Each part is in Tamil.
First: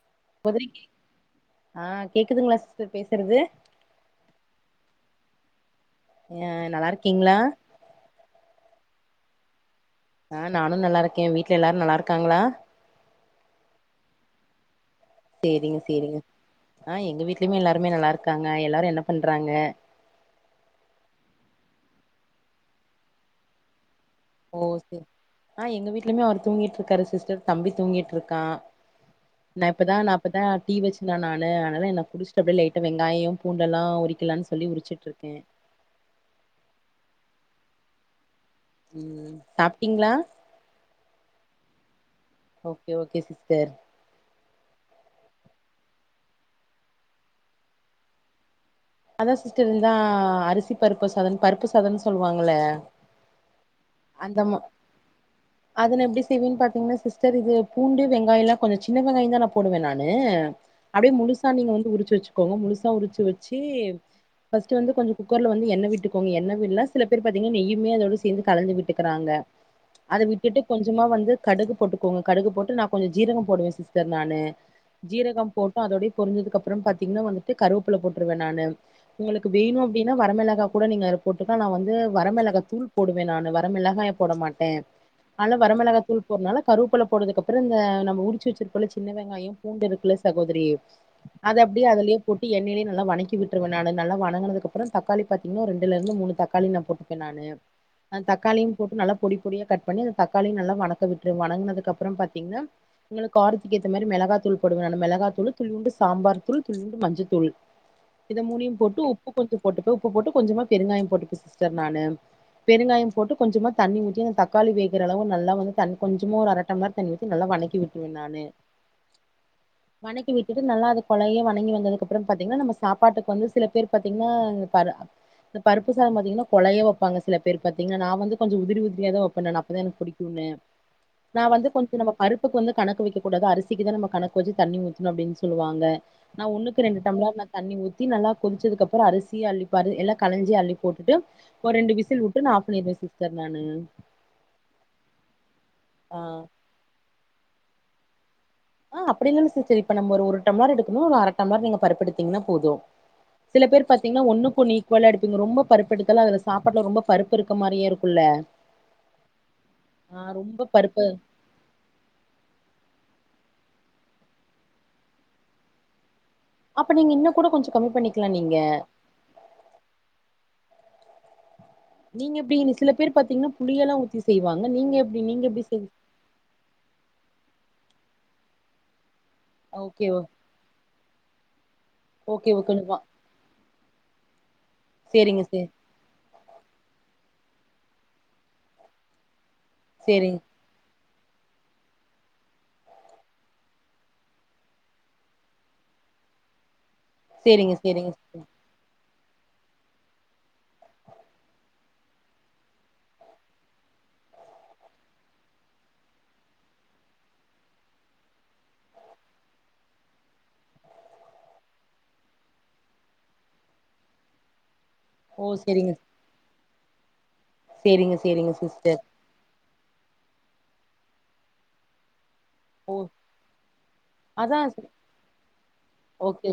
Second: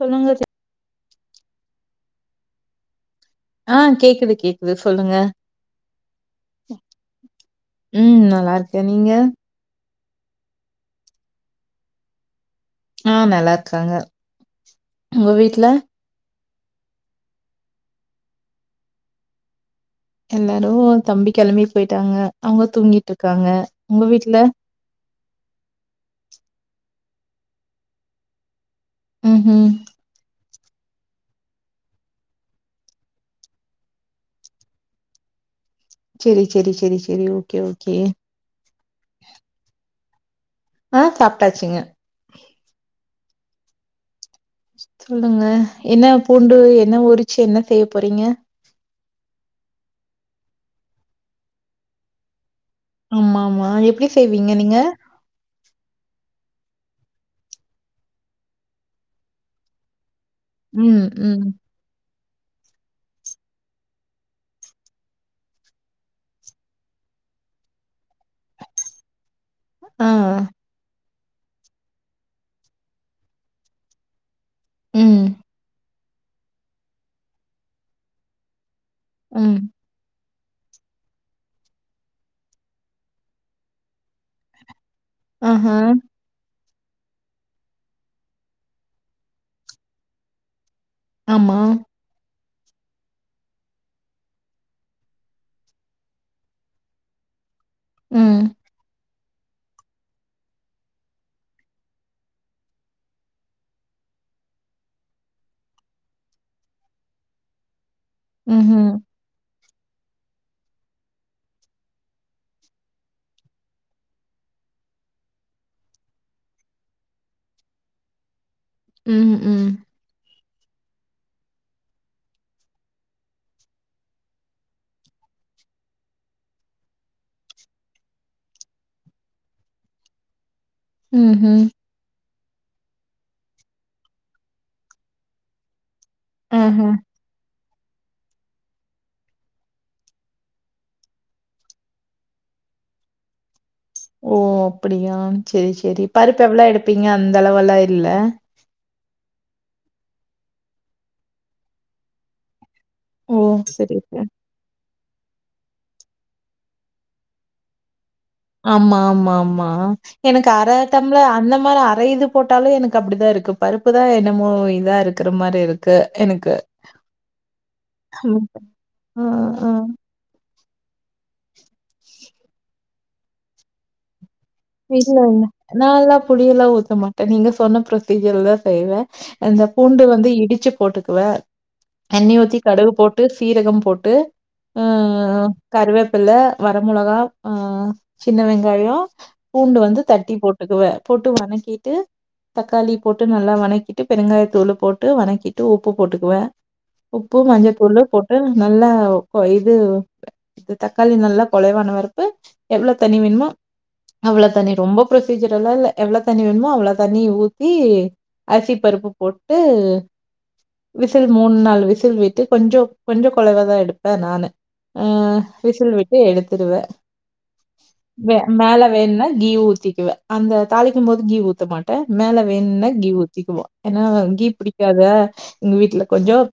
சொல்லுங்க சி ஆஹ் கேக்குதுங்களா சிஸ்டர் பேச ஆஹ் கேக்குது கேக்குது சொல்லுங்க அஹ் நல்லா இருக்கீங்களா ம் நல்லா இருக்கே நீங்க ஆஹ் நானு நல்லா இருக்கே வீட்ல எல்லாரு நல்லா இருக்காங்களா ஆஹ் நல்லா இருக்காங்க உங்க வீட்ல சேரிங்க சேரிங்க ஆஹ் எங்க வீட்லயுமே எல்லாருமே நல்லா இருக்காங்க எல்லாரு என்ன பண்றாங்க எல்லாரு தம்பி கெளம்பி போயிட்டாங்க அவுங்க தூங்கிட்டு இருக்காங்க உங்க வீட்ல ஆஹ் எங்க வீட்டுலயுமே அவர் தூங்கிட்டு இருக்காரு சிஸ்டர் தம்பி தூங்கிட்டு இருக்கா நா ம்ஹும் இப்பதா நா இப்பதா டீ வச்சிருந்த நானு அனால என்ன குடிச்ட்டு அப்டே லைட்டா வெங்காயோ பூண்டெல்லா உரிக்கலான்னு சொல்லி உரிச்சிட்டு இருக்கே சேரி சேரி சேரி சேரி ஓகே ஓகே உம் சாப்ட்டிங்களா ஆஹ் சாப்ட்டாச்சுங்க கே சிஸ்டர் சொல்லுங்க என்ன பூண்டு என்ன உரிச்சு என்ன செய்ய போறீங்க அதா சிஸ்டர் இந்தாஹ் அரிசி பருப்பு சாதோ பருப்பு சாதம்னு சொல்லுவாங்கல்ல ஆமா ஆமா எப்டி செய்வீங்க நீங்க சிவின் பாரத்தீங்னா சிஸ்டர் இது பூண்டு வெங்காயோல்லா கொஞ்சோ சின்ன வெங்காயந்தா நா போடுவே நானு அ ம் அப்டியே ம் முழுசா நீங்க வந்து உறிச்சு வச்சுக்கோங்க முழுசா உறிச்சு வச்சி ஃபஸ்ட்டு வந்து கொஞ்சோ குக்கர்ல வந்து எண்ணெ விட்டுக்கோங்க எண்ண விட்ல சில பேரு பாத்திங்க நெய்யுமே அதோட சேந்து கலந்து விட் டுக்கிறாங்க ஆ அத விட்டுட்டு கொஞ்சமா வந்து கடுகு போட்டுக்கோங்க கடுகு போட்டு நா கொஞ்சோ ஜீரகோ போடுவே சிஸ்டர் நானு ம் ஜீரகோ போட்டு அதோடையே பொரிஞ்சதுக்கப்றோ பாத்தீங்னா வந்துட்டு கருவேப்புல போட்ருவே நானு உங்குளுக்கு ம் வேணூ அப்டினா வர மெளக் கா கூட நீங்க போட்டுக்லா நா வந்து வர மெளகா தூள் போடுவே நானு வர மெளகாய போட மாட்டே ஆனா ஆஹா வரமிளகா தூள் போறனால கருவேப்பில போட்டதுக்கப்றோ இந்த நம்ம உறிச்சு வச்சிருக்கோல சின்ன வெங்காயோ பூண்டு இருக்குல சகோதரி ஆமா அது அப்டியே அதுலயே போட்டு எண்ணெய்லே நல்லா வணக்கி விட்ருவே நானு நல்லா வணங்குனதுக்கப்றோ தக்காளி பாத்தீங்னா ரெண்டுலருந்து மூணு தக்காளி நா போட்டுப்பே நானு அ ம் தக்காளியு போட்டு நல்லா பொடி பொடியா கட் பண்ணி அந்த தக்காளியு நல்லா வணக்க விட்ருவே வணங்குனதுக்கப்புறோ பாத்தீங்னா உங்குளுக் காரத்துக்கேத்த மாரி மிளகாத் தூள் போடுவே ந மெளகா தூள் துளியுண்டு சாம்பார் தூள் துளியுண்டு மஞ்சத் தூள் இத மூணியு ம்ஹும் போட்டு உப்பு கொஞ்சோ போட்டுப்பு உப்பு போட்டு கொஞ்சமா பெருங்காய்ம் போட்டுப்பே சிஸ்டர் நானு பெருங்காயம் போட்டு கொஞ்சமா தண்ணி ஊத்தி அந்த தக்காளி வேகுற அளவு நல்லா வந்து தண்ணி கொஞ்சமா ஒரு அர டம்ளர் தண்ணி ஊத்தி நல்லா வணக்கி விட்ருவே நானு ம் ம் கி விட்டுட்டு நல்லா அது கொழைய வணங்கி வந்ததுக்கப்புறம் பாத்தீங்னா நம்ம சாப்பாட்டுக்கு வந்து சில பேர் பாத்தீங்னா பாரு இந்த பருப்பு சாதோ பாத்தீங்னா கொழைய வெப்பாங்க சில பேர் பாத்தீங்னா நா வந்து கொஞ்சே உதிரி உதிரியா தா வெப்பே நானு அப்பதா எனக் புடிக்கும்னு நா ம்ஹும் வந்து கொஞ்சோ நமக் பருப்புக் வந்து கணக்கு வெக்ககூடாது அரிசிக்குதா நம்ம கணக்கு வச்சி தண்ணி ஊத்துணு அப்டின் சொல்லுவாங்க நா ஒன்னுக்கு ஆஹா ரெண்டு டம்ளர் ந தண்ணி ஊத்தி நல்லா கொதிச்சதுக்கப்புற அரிசி அள்ளி பரு எல்லா கலஞ்சி அள்ளி போட்டுட்டு ஒரு ரெண்டு விசில் வுட்டுட்டு நா ஆஃப் பண்ணிருவே சிஸ்டர் நானு ஓ அப்பிடியா செரி செரி ஆ பருப்பு எவ்ள எடுப்பீங்க அந்தளவுலா இல்ல அப்டில்லங்க சிஸ்டர் இப்ப நம்ம ஒரு ஒரு டம்ளர் எடுக்குமு ஒரு அர பருப்பு எடுத்தீங்னா போது ஓ சில பேர் சரி பாத்தீங்னா சரி ஒன்னுக்கு ஒன்னு ஈக்குவலா எடு நீங்க ரொம்ப பருப்பு எடுக்கல அதுல சாப்பாட்ல ரொம்ப பருப்பு இருக்க மாரியே இருக் ஆமா ஆமா ஆமா ஆ எனக்கு ரொம்ப அர பருப்பு டம்ள அந்த மாரி அர இது போட்டாலு எனக்கு அப்டிதா இருக்கு பருப்பு தா என்னமோ இதா இருக்கிற மாரி இருக்கு எனக்கு அப்ப நீங்க இன்னு கூட கொஞ்சோ கம்மி பண்ணிக்கலா நீங்க ஆ ஆ நீங்க எப்டி சில பேர் பாத்தீங்னா புளியெல்லா ஊத்தி செய்வாங்க நீங்க எப்டி இல்லங்க நீங்க எப்டி செய் நால்லா புளி எல்லா ஊத்த மாட்டே நீங்க சொன்ன ப்ரொசீஜர்லா செய்வே அந்த பூண்டு ஓகே வந்து இடிச்சி போட்டுக்குவே எண்ணி ஓகே ஊத்தி கடுகு கொஞ்சமா போட்டு சீரகம் போட் ட்டு ஆ சேரிங்க சே கருவேப்பில வர மொளகா சின்ன வெங்காயோ பூண்டு வந்து தட்டி சேரிங்க போட்டுக்குவே போட்டு வணக்கிட்டு தக்காளி போட்டு நல்லா வணக்கிட்டு பெருங்காயத்தூளு போட்டு வணக்கிட்டு உப்பு போட்டுக்குவே உப்பு சேரிங்க மஞ்சதூளு சேரிங்க போட்டு நல்லா ஓ இது இது தக்காளி நல்லா கொழைவான வரத்து எவ்ளோ தண்ணி வேணுமோ அவ்ளோ தண்ணி ரொம்ப ப்ரொசீஜர் எல்லா இல்ல எவ்ளவ தண்ணி வேணுமோ அவ்ள தண்ணிய ஊத்தி அரிசி பருப்பு போட்டு விசில் மூண் நால் விசில் விட்டு கொஞ்சோ கொஞ்சோ கொழைவாதா எடுப்பே நானு ஆ ஓ சேரிங்க விசில் விட்டு எடுத்துடுவே சேரிங்க வெ சேரிங்க மேல சிஸ்டர் வேண்னா கீ ஊத்திக்குவே அந்த தாளிக்குமோது கீ ஊத்த மாட்டே மேல வேண்னா ஓ கீ ஊத்திக்குவோ ஏனா கீ அதா பிடிக்காத எங்க வீட்ல கொஞ்சோ ஓகே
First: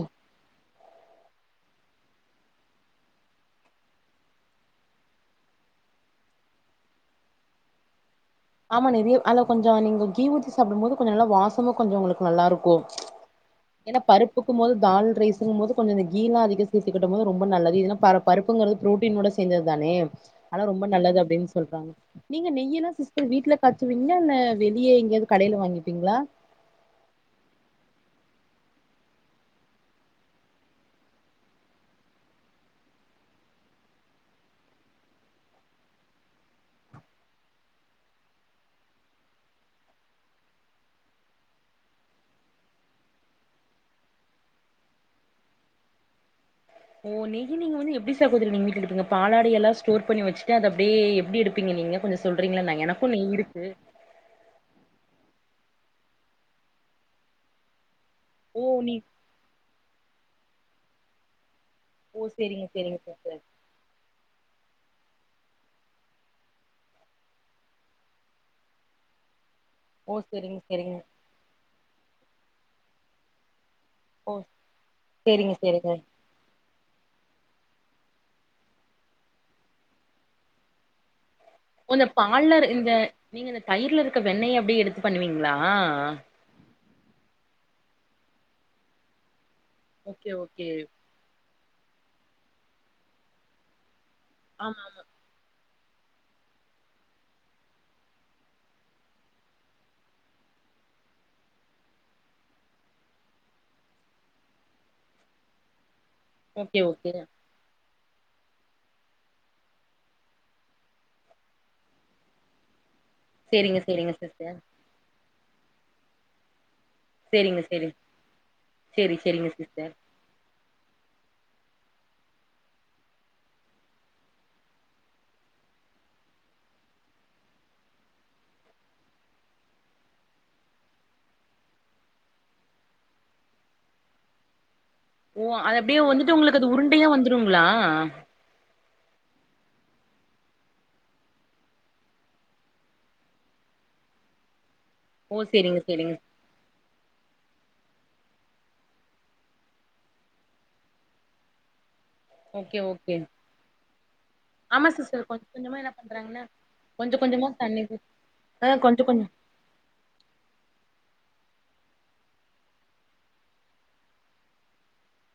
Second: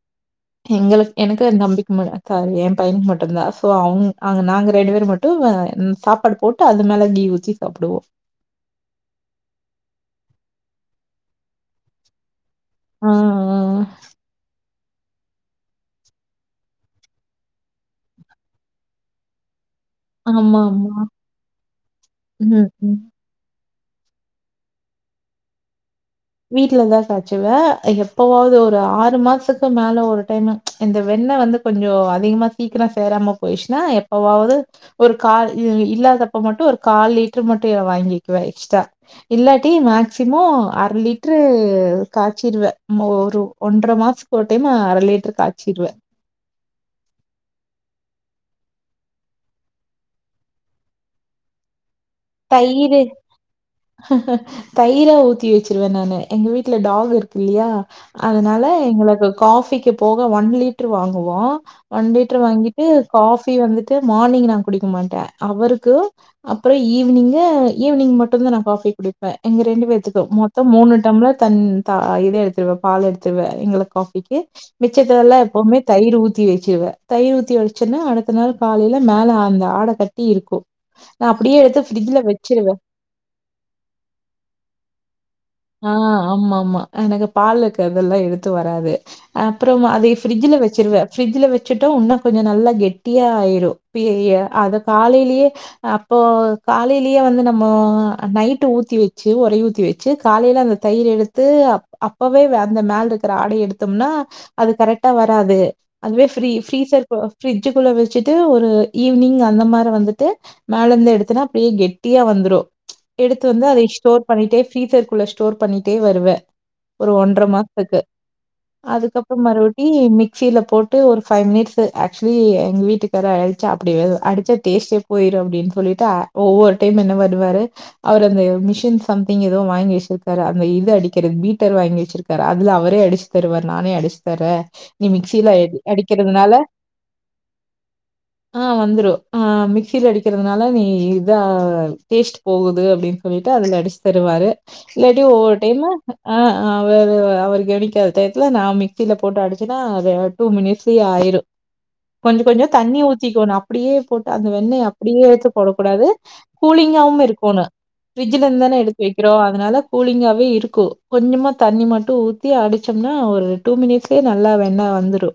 எங்களுக் எனக்கூ ஏந்தம்பிக்கு ம க ஏம்பையனுக் மட்டுந்தா சோ அவுங் அந் நாங்க ரெண்டு பேர் மட்டு வ சா சாப்பாடு போட்டு அது மேலே நீ ஊத்தி சாப்டுவோ ஆமா நெறய அத்ல கொஞ்ச நீங்க கீ ஊத்தி சாப்டும்போது கொஞ்ச நல்லா வாசமு கொஞ்சோ ஒங்களுக்கு நல்லா இருக்கூ கோ ஆ, ஆ. ஏன்னா பருப்புக்கும் போது தால் ரைஸ்சுங்கும் போது கொஞ்ச இந்த கீலா அதிக சேத்துங்கிடம்போது ரொம்ப நல்லது இதுல பருப்பு பருப்புங்கிறது ப்ரோடின்னோட சேர்ந்தது தானே ஆனா ரொம்ப ஆமாமா. நல்லது அப்டின் சொல்றாங்க நீங்க ம், நெய்யெல்லா ம். சிஸ் வீ்ட்ல காச்சுவீங்ளா இல்ல வெளியே எங்கயாது கடையில வாங்குவிங்களா வீட்லதா காச்சுவ எப் எப்பவாவ்து ஒரு ஆறு மாசத்துக்கு மேல ஒரு டைம்மு இந்த வெண்ணெ வந்து கொஞ்சோ அதிகமா சீக்ர சேரா ம போய்ச்சுன்னா எப்பவாவ்து ஒரு கால் இல்லாதப்ப மட்டு ஒரு கால் லிட்ரு மட்டு வாங்கி கிக்குவ எக்ஸ்ட்ரா இல்லாட்டி மேக்சிமோ அரலிட் ட்ரு காச்சிருவ மோ ஒரு ஒன்ற மாசத்துக்கு ஒரு டைம் அர லிட்ரு காய்ச்சிருவே ஓ நெய்ய நீங்க வந்து எப்டி சகோதரி நீங்க வீட்ல எடுப்பீங்க பாலாடை எல்லா ஸ்டோர் பண்ணி வச்சுட்டு அத அப்டியே எப்டி எடுப்பீங்க நீங்க கொஞ்ச சொல்றீங்ளா நா தயிரு எனக்கூ நெய் இருக்கு தயிரா ஊத்தி வச்சிருவே நானு எங்க வீட்ல டாகு இருக்கு இல்லியா அதனால ஓ நீ எங்ளுக்கு காஃபிக்கு போக ஒன் லிட்டர் வாங்குவோ ஒன் ஓ லிட்ரு சேரிங்க வாங்கிட்டு சேரிங்க சிஸ்டர் காஃபி வந்துட்டு மார்னிங் நாங் குடிக்க மாட்ட அவருக்கு அப்ற ஈவ்னிங்கு ஈவ்னிங் மட்டுதா நா காஃபி குடிப்ப எங்க ரெண்டு ஓ பேத்துக்கு சேரிங்க மொத்தம் மூணு சேரிங்க டம்ளர் தண் தா இது எடுத்துடுவ பால் எடுத்துடுவ எங்ளு ஓ காஃபிக்கு மிச்சத்தெல்லாம் சேரிங்க எப்பவுமே சேரிங்க தயிர் ஊத்தி வச்சிருவே தயிர் ஊத்தி வச்சன்னா அடுத்த நாள் காலையில மேல அந்த ஆட கட்டி இருக்கூ நா அப் ஒ அந்த பால்லரு இந்த நீங்க இந்த தயிர்ல இருக்க வெண்ணய அப்டியே எடுத்து பண்ணுவீங்ளா ஆ ஆமா ஆமா எனக்கு பாலுக்கு அதெல்லா எடுத்து வராது அப்றோம் அதய ஓகே ஃபிரிட்ஜ்ல ஓகே வச்சிருவ ஃபிரிட்ஜ்ல வச்சிட்டா உன்னு கொஞ்ச நல்லா கெட்டியாயிரு பியைய ஆ அத காலையிலயே அப்போ காலையிலயே வந்து நம்மோ நைட்டு ஊத்தி வச்சு ஒரை ஊத்தி வச்சு காலையில அந்த தயிர் எடுத்து அப்பவே வ அந்த மேல்ருக்கிற ஆடை எடுத்தம்னா அது கரெக்டா வ வராது அதுவே ஃப்ரீ ஓகே ஓகே ஃபீரீசர்கு பிரிட்ஜுக்குள்ள வச் வச்சுட்டு ஒரு ஈவ்னிங் அந்த மாரி வந்துட்டு மேலேந்து எடுத்தனா அப்டியே கெட்டியா வந்துடு எடுத்து வந்து சேரிங்க அதை சேரிங்க ஸ்டோர் சிஸ்டர் பண்ணிட்டே ஃப்ரீசர்க்குள்ள ஸ்டோர் பண்ணிட்டே வருவ ஒரு ஒன்ற சேரிங்க சேரி மாசத்துக்கு சேரி அதுக்கப்பறம் சேரிங்க மறுவட்டி சிஸ்டர் மிக்சில போட்டு ஒரு ஃபைவ் மினிட்ஸு ஆக்சுலி எங்க வீட்டுக்காரு அடிச்சா அப்டி வரு அடிச்சா டேஸ்டே போயிரு அப்டின் சொல்லிட்டு அ ஒவ்வொரு டைம் என்ன பண்ணுவாரு அவர் அந்த மிஷின் சம்திங் ஏதோ வாங்கிவச்ட்டு இருக்காரு அந்த இது அடிக்கிறது பீட்டர் வாங்கி வச்சிருக்காரு அதுல அவரே அடிச்சு தருவாரு நானே அடிச்சுத்தரேன் நீ ஓ மிக்சியில அது இது அப்டியே வந்துட்டு அடிக்கிறதுனால உங்களுக்கு அது உருண்டையா வந்துருங்களா ஆ வந்துரு ஆ மிக்சியில அடிக்கிறதுனால நீ இதான் டேஸ்ட் போகுது அப்டின் சொல்லிட்டு அதுல அடிச்சு தருவாரு இல்லாட்டி ஓ ஒவ்வொரு சேரிங்க டைமு சேரிங்க ஆ அவரு அவர்கு கவனிக்காது டைத்ல நா மிக்சில போட்டு அடிச்சன்னா அது டூ மினிட்ஸ்லயே ஆயிரு கொஞ்ச கொஞ்ச ஓகே தண்ணி ஓகே ஊத்திக்கோணு அப்டியே போட்டு அந்த வெண்ணய ஆமா அப்டியே சிஸ்டர் கொஞ்ச எடுத்து கொஞ்சமா என்ன போடக்கூடாது பண்றாங்கன்னா கூலி கொஞ்ச கொஞ்சமா தண்ணி ஊத் ஃபிரிஜ்ல இருந்துதான எடுத்து வைக்கிறோ அதனால கூலிங்காவே இருக்கூ கொஞ்சமா தண்ணி மட்டு ஊத்தி அடிச்சம்னா ஒரு டூ மினிட்ஸ்லே நல்லா வெண்ண அ வந்துரு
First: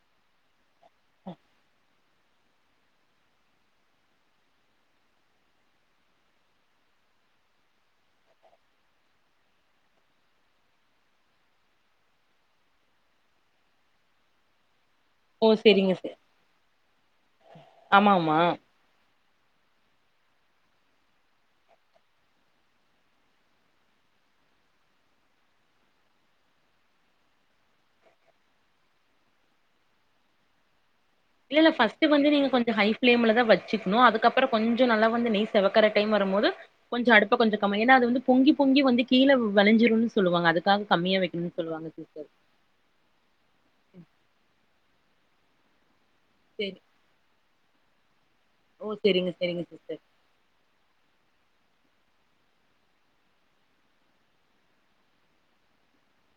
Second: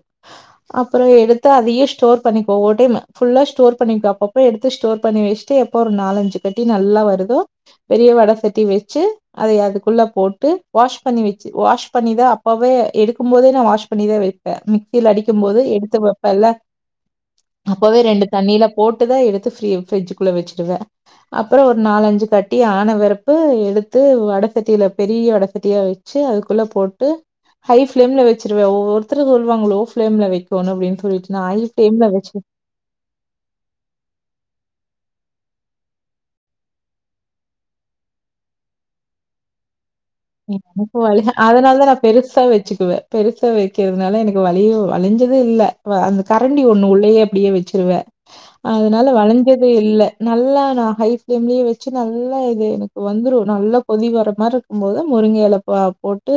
அப்பற எடுத்து அதையு ஸ்டோர் பண்ணிப்போ ஒரு டைம் ஃபுல்லா ஸ்டோர் பண்ணிப்போ அப்பப்ப எடுத்து ஸ்டோர் பண்ணி வச்ட்டு எப்போ ஒரு நாலு அஞ்சு கட்டி நல்லா வருதோ பெரிய வட சட்டி வெச் சு அதய அதுக்குள்ள போட்டு வாஸ் பண்ணி வச்சு வாஸ் பண்ணிதா அப்பவே எடுக்கும்போதே நா வாஸ்ப் பண்ணிதா வைப்பே கில அடிக்கும் ஓ போது சேரிங்க எடுத்து சிஸ் வப்பேல்ல அப்பவே ஆமா ரெண்டு ஆமா தண்ணியில போட்டுதா எடுத்து து ஃப்ரி பிரட்ஜுக்குள்ள வச்சிடுவ அப்பற ஒரு நாலு அஞ்சு கட்டி ஆனவரப்பு எடுத் து வட சட்டியில பெரிய வட சட்டியா வச்சு அதுக்குள்ள போட்டு ஹை ஃபிளேம்ல வச்சிருவ ஒவ்வொருத்தரு சொல்வாங்க லோ ஃபிளேம்ல வெக்கோணு அப்டின் இல்லல்ல ஃபஸ்ட் வந்து நீங்க கொஞ்ச ஹை ஃபிளேம்ல தா வச்சுக்ணூ அதுக்கப்பறோ கொஞ்சோ நல்லா வந்து நெய் செவக்கற டைம் வரும்போது கொஞ்சோ அடுப்ப கொஞ்சோ கம்மி ஏன்னா அது வந்து பொங்கி பொங்கி வந்து கீழ வளஞ்சுரும் ஓ அதனால தா நா பெருசா வச்சுக்குவே பெருசா வைக்கிறதுனால எனக்கு வளிய வளிஞ்சு இது இல்ல அந்த கரண்டி சேரி ஒண்ணு உள்ளயே அப்டியே வச்சிருவே ஓ அதனால சேரிங்க சேரிங்க வளஞ்சதே சிஸ்டர் இல்ல நல்லா நா ஹை ஃப்ளேம்லயே வ ச்சு நல்லா இது எனக்கு வந்துரும் நல்ல கொதி வர மாரி இருக்கும் போது முருங்க எலப் ப போட்டு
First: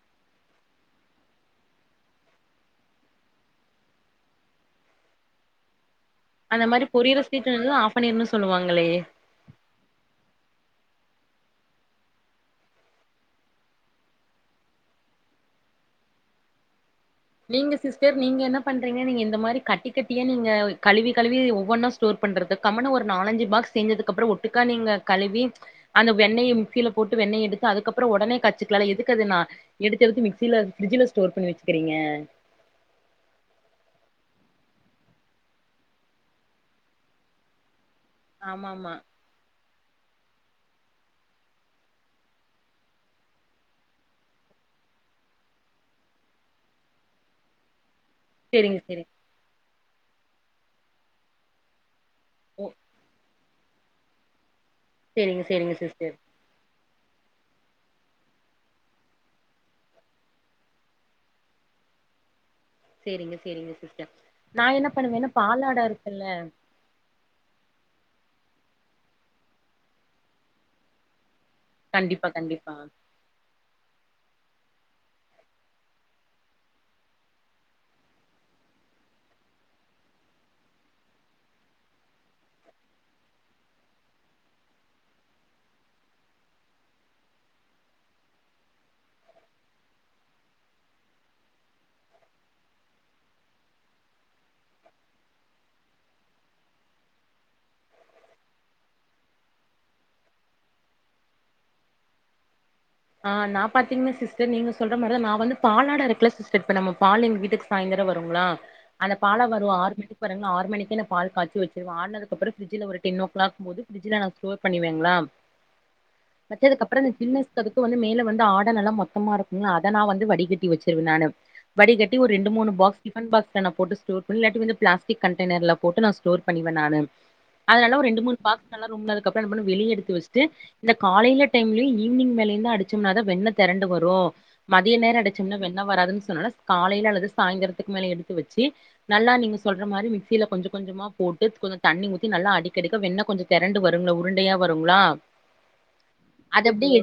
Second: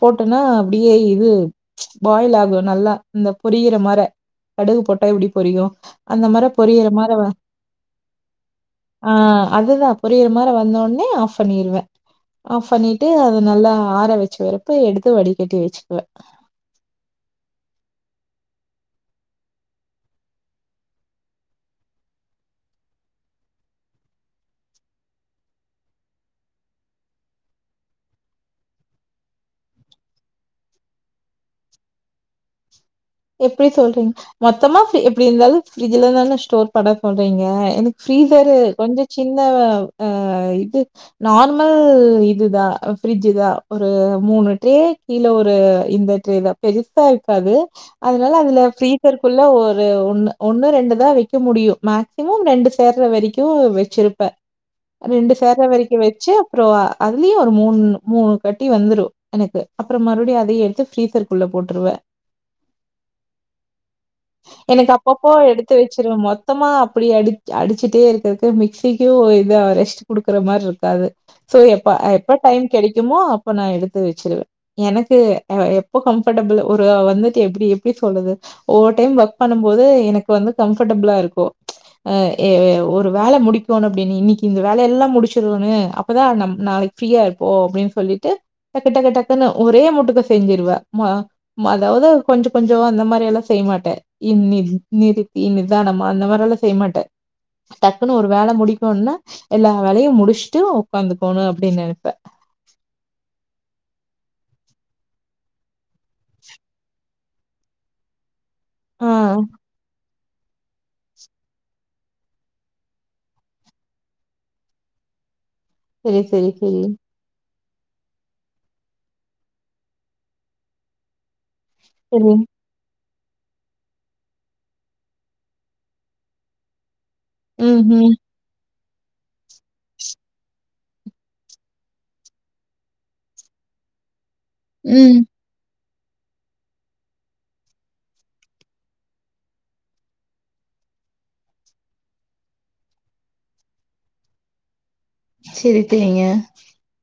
போட்டனா அப்டியே இது பாயில் ஆகு நல்லா இந்த பொரியிற மர கடுகு போட்டா எப்டி பொறியும் அந்த மாரி பொறியிர மார பொரியிற ஸ்வீட் ஆஃப் பண்ணிருன்னு சொல்லுவாங்களே ஆஹ் அதுதா பொறியிர மார வந்தோன்னே ஏ ஆஃப் பண்ணிருவே ஆஃப் பண்ணி ட்டு அத நல்லா ஆற வச்சு வர்ரப்ப எடுத்து வடிக்கட்டி வச்சுக்குவே நீங்க சிஸ்டர் நீங்க என்ன பண்றீங்க நீங்க இந்த மாரி கட்டி கட்டியா நீங்க கழுவி கழுவி ஒவ்வொன்னா ஸ்டோர் பண்றது கம்முனு ஒரு நாலஞ்சு பாக்ஸ் சேந்ததுக்கு அப்புறோ ஒட்டுக்கா நீங்க கழுவி அந்த வெண்ணய மிக்சில போட்டு வெண்ணய எடுத்து அதுக்கப்புறோ உடனே கச்சுக்கலால எதுக்கு நா எடுத்து மிக்சில ஃப்ரிட்ஜ்ல ஸ்டோர் பண்ணி வச்சுக்குறீங்க உம் எப்டி சொல்றீங்க மொத்தமா எப்டி இருந்தாலூம் ஃப்ரிட்ஜ்ல தான ஸ்டோர் பண்ண போறீங்க எனக் ஃப்ரீசரு ஆமா ஆமா கொஞ்சோ சின்ன அ இது நார்மல் இதுதா ஃப்ரிட்ஜ் தா ஒரு மூணு ட்ரே கீழ ஒரு இந்த ட்ரே தா பெருசா இருக்காது அதனால அதுல செரிங்க செரிங்க ஃப்ரீசருக்குள்ள ஒரு ஒன்னு ஒன்னு ரெண்டு தா வைக்க முடியும் மேக் சிமம் ரெண்டு ஓ சேர்ற வரைக்கும் வச்சிருப்பே ரெண்டு செரிங்க சேர்ற செரிங்க வரைக்கும் சிஸ்டர் வச்சு அப்றோ அதுலயும் ஒரு மூணு மூணு கட்டி வந்துரும் எனக்கு அப்புறோ மறுபடியும் அதையும் எடுத்து ஃப்ரீசர்க்குள்ள போட்டுருவேன் சேரிங்க சேரிங்க சிஸ்டர் நான என்ன எனக்கு பண்ணுவேனா அப்பப்போ எடுத்து பாலாடா வச்சிருவே இருக்குல்ல மொத்தமா அப்படி அடி அடிச்சுட்டே இருக்கிறதுக்கு மிக்சிக்கும் இதா ரெஸ்ட் குடுக்குற மாரி இருக்காது சோ எப்ப கண்டிப்பா எப்ப டைம் கண்டிப்பா கெடைக்குமோ அப்ப நா எடுத்து வச்சிருவே எனக்கு எ எப்போ கம்ஃபர்டபிள் ஒரு வந்துட்டு எப்புடி எப்டி சொல்றது ஒவ்வொர் டைம் ஒர்க் பண்ணும்போது எனக்கு வந்து கம்ஃபர்டபிளா இருக்கும் ஆ ஏ ஒரு வேல முடிக்கனு அப்டின்னு இன்னைக்கி இந்த வேல எல்லா முடிச்சிருன்னு அப்பதா நம் நா ஃப்ரீயா இருப்போ அப்டின் சொல்லிட்டு டக்டக் டக்குன்னு ஒரே முட்டுக்கு செஞ்சிருவே ம மா அதாவது கொஞ்சோ கொஞ்சோ அந்த மாரில்லா செய்யமாட்டே நி நிறுத்தி நிதானமா அந்த மாரில்லா செய்யமாட்டே டக்குன்னு ஒரு வேல முடிக்கணும்னா எல்லா வேலயும் முடிச்சுட்டு உக்காந்துக்கணு அப்டின்னு நினைப்பே ஆ நா பாத்தீங்கனா சிஸ்டர் நீங்க சொல்ற மாரிதா நா வந்து பாலாட இருக்குல சிஸ்டர் இப்ப நம்ம பால் எங்க வீட்டுக்கு சாயந்தரம் வருங்களா ஆ அந்த பால வரும் ஆறு மணிக்கு பாருங்க ஆறு மணிக்கு நா பால் காச்சி வச்சிருவே ஆருனதுக்கப்புறோ ஃப்ரிட்ஜ்ல ஒரு டென்னோக்ளாக் போது ஃப்ரிட்ஜ்ல நா ஸ்டோர் பண்ணுவேங்களா செரி செரி செரி வச்சதுக்கப்புறோ அந்த கின்னஸ் அப்போதிக்கு வந்து மேல வந்து ஆட நல்லா மொத்தமா இருக்கும்ல அத நா வந்து வடிகட்டி வச்சிருவே நானு வடிகட்டி ஒரு செரி ரெண்டு மூணு பாக்ஸ் டிஃபன் பாக்ஸ்ல நா போட்டு ஸ்டோர் பண் இல்லாட்டி வந்து பிளாஸ்டிக் கண்டேனர்ல போட்டு நா ஸ்டோர் பண்ணிருவே நானு அத ம் நல்லா ஒரு ம் ரெண்டு மூணு பாக்ஸ் [unintelligible] அப்ரோ வெளிய எடுத்து வச்சுட்டு இந்த காலைல டைம்லயு ஈவ் னிங் மேல அடிச்சோம்னாதா வெண்ண தெரண்டு வரும் மதிய நேரோ ம் அடிச்சோம்னா வெண் ண்ண வராதுன் சொல்லல காலைல அல்லது சாயந்தரத்துக்கு மேல எடுத்து வச்சு நல்லா நீங்க சொல்ற மாரி மிக்சில கொஞ்சோ கொஞ்சமா போட்டு கொஞ்சோ தண்ணி ஊத்தி நல்லா அடிக்கடிக்க வெண்ண கொஞ்சோ தெரண்டு வருங்ளா உருண்டையா வருங்ளா சேரி தோழிங்க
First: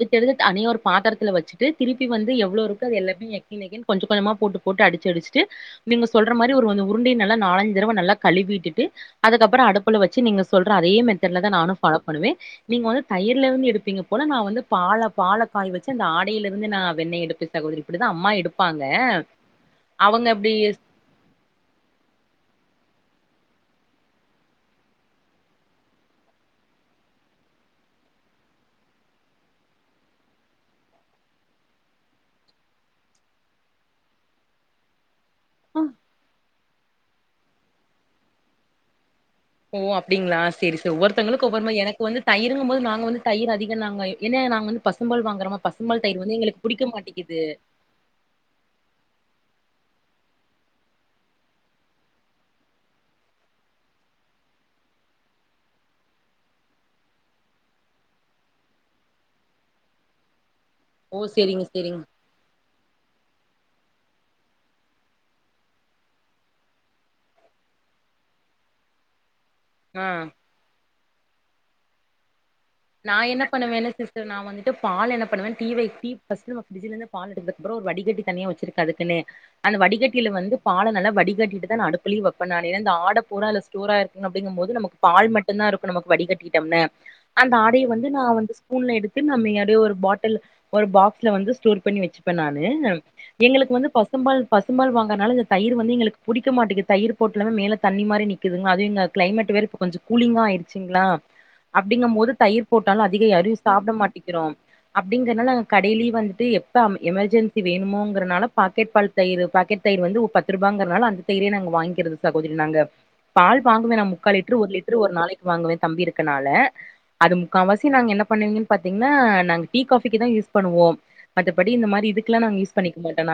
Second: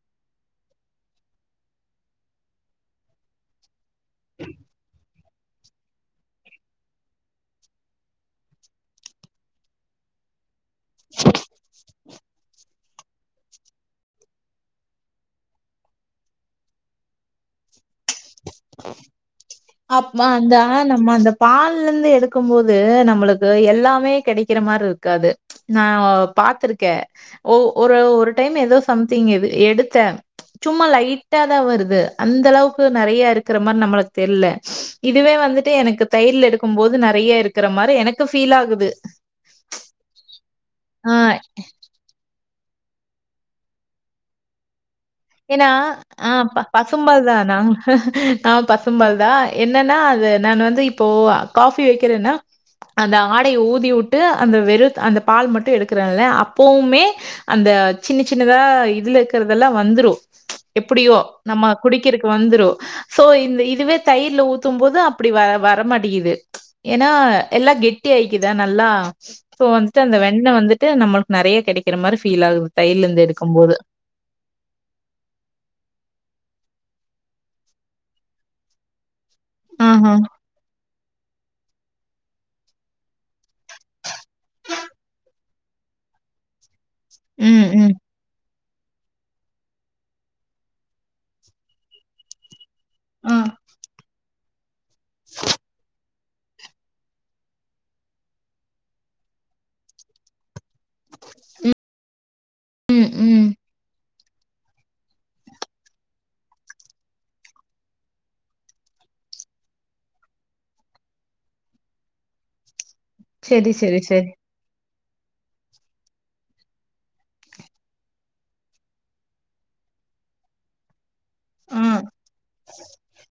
எடுத்து தனியா ஒரு பாத்துரத்துல வச்சுட்டு திருப்பி வந்து எவ்ளோ இருக்கோ எல்லாமே [unintelligible] கொஞ்ச கொஞ்சமா போட்டு போட்டு அடிச்சு அடிச்சு ச்சு நீங்க சொல்ற மாரி ஒரு உருண்டய நல்லா நாலஞ்சு தடவ நல்லா கழுவிட்டுட்டு அதுக்கப்புறோ அடுப்புல வச்சு நீங்க சொல்ற அதே மெத்தட்ல தான் நானும் ஃபாலோ பண்ணுவே நீங்க வந்து தயிர்ல இருந்து எடுப்பீங்க போல நா வந்து பால பால காய வெச்சி அந்த ஆடையில இருந்து நா வெண்ணெய எடுப்பே சகோதரி இப்படி தா அம்மா எ அப்ப மா அந்த நம்ம அந்த பால்ல இருந்து எடுக்கும் போது நம் நம்ளுக்கு எல்லாமே கெடைக்கிற மாரி இருக்காது நா பாத்திருக்கே ஒவ் ஒரு ஒரு டைம் ஏதோ சம்திங் இது எடுத்தே சும்மா லைட்டா தா வருது அந்த அளவுக்கு நெறைய இருக் க்குற மாரி நம்மளுக் தெரில இதுவே வந்துட்டு ஆ. எனக்கு தயிர்ல எடுக்கும் போது வந்து நெறைய இருக்குற மாரி எனக்கு ஃபீல் ஆகுது ஓ அப்டிங்களா சேரி சே ஆ ஒவ்வொருத்தவங்கக்கு ஒவ்வொரு மாரி எனக்கு வந்து தயிர் அப்டிங்கும் போது நாங்க வந்து தயிர் அதிகோ நாங்க எ ஏன்ன நாங்க வந்து பசும்பால் வாங்குறோமா ஏன்னா பசும்பால் தயிர் அ வந்து ப எங்களுக்கு புடிக்க பசும்பால் தா மாட்டேங்குது நா அ பசும்பால் தா என் என்னன்னா அது நானு வந்து இப்போ காஃபி வெக்கிறேன்னா அந்த ஆடைய ஊதி உட்டு அந்த வெறு அந்த பால் மட்டு எடுக்குறேன்ல அப்பவுமே அந்த அ சின்ன சின்னதா இதுல இருக்கறதெல்லா வந்துரு எப்படியோ ஓ நம்ம சேரிங்க சேரிங்க குடிக்கிறக்கு வந்துரும் சோ இந்த இதுவே தயிர்ல ஊத்தும் போது அப்டி வ வரமாட்டிகிது ஏன்னா எல்லா கெட்டி ஆயிக்கிதா நல்லா சோ வந்துட்டு ஆ அந்த வெண்ண வந்துட்டு நம்மளுக்கு நெறைய கெடைக்கிற மாரி ஃபீல் ஆகுது நா தையலருந்து என்ன எடுக்கும்போது. பண்ணுவேன்னா சிஸ்டர் நா வந்துட்டு பால் என்ன நா பண்ணுவே டீ வெக் டீ ஃபஸ்ட் ப்ரிட்ஜ்ல இருந்து பால் எடுத்ததுக்கு அப்றோ ஒரு வடிகட்டி தனியா வச்சிருக்கே அதுக்குன்னே அந்த ஆஹா. வடிகட்டில வந்து பால நல்லா வடிகட்டிட்டுதா நா அடுப்புலயே வெப்பே நானு ஏனா அந்த ஆட புரா அதுல ஸ்டோராயிருக் அப்டிங்கும்போது நமக்கு பால் மட்டும்தா இருக்குனும் நமக்கு வடி கட்டிடம்னே அந்த ம், ஆடைய ம். வந்து நா வந்து ஸ்பூன்ல எடுத்து நம்ம எதோ ஒரு பாட்டல் ஒரு பாக்ஸ்ல வந்து ஸ்டோர் பண்ணி வச்சுப்பே நானு னே நான் ஆ. எங்களுக்கு வந்து பசும்பால் பசும்பால் வாங்கறனால இந்த தயிர் வந்து எங்களுக்கு புடிக்க மாட்டிகிது தயிர் போட்டுலாமே மேல தண்ணி மாரி நிக்கிதுங்களா அது இங்க கிளைமேட் வேற இப்ப கொஞ்ச கூலிங்காக ஆயிருக் சிங்களா அப்டிங்க போது தயிர் போட்டாலு ம், அதிக ம். யாரு சாப்பட மாட்டிங்கிறோ அப்டிங்கறனால நாங்க கடையிலய வந்துட்டு எப்ப எமெர்ஜென்சி வேணுமோங்கறனால பாக்கெட் பால் தயிரு பாக்கெட் தயிர் வந்து ஒரு பத்து ரூபாங்கறனால அந்த தயிரே நாங்க வாங்கிறது சகோதரி நாங்க பால் சரி, வாங்குவே சரி, நான் சரி. முக்கால் லிட்ரு ஒரு லிட்ரு ஒரு நாளைக்கு வாங்குவே தம்பி இருக்கனால அது முக்காவாசி நாங்க என்ன பண்ணுவீங்கன்னு பாத்தீங்கன்னா நாங்க டீ காஃபிக்குதா யூஸ் பண்ணுவோம் மத்தபடி இந்த ஆ. மாரி இக்கெல்லா நாங்க யூஸ் பண்ணிக்க மாட்டம் நாங்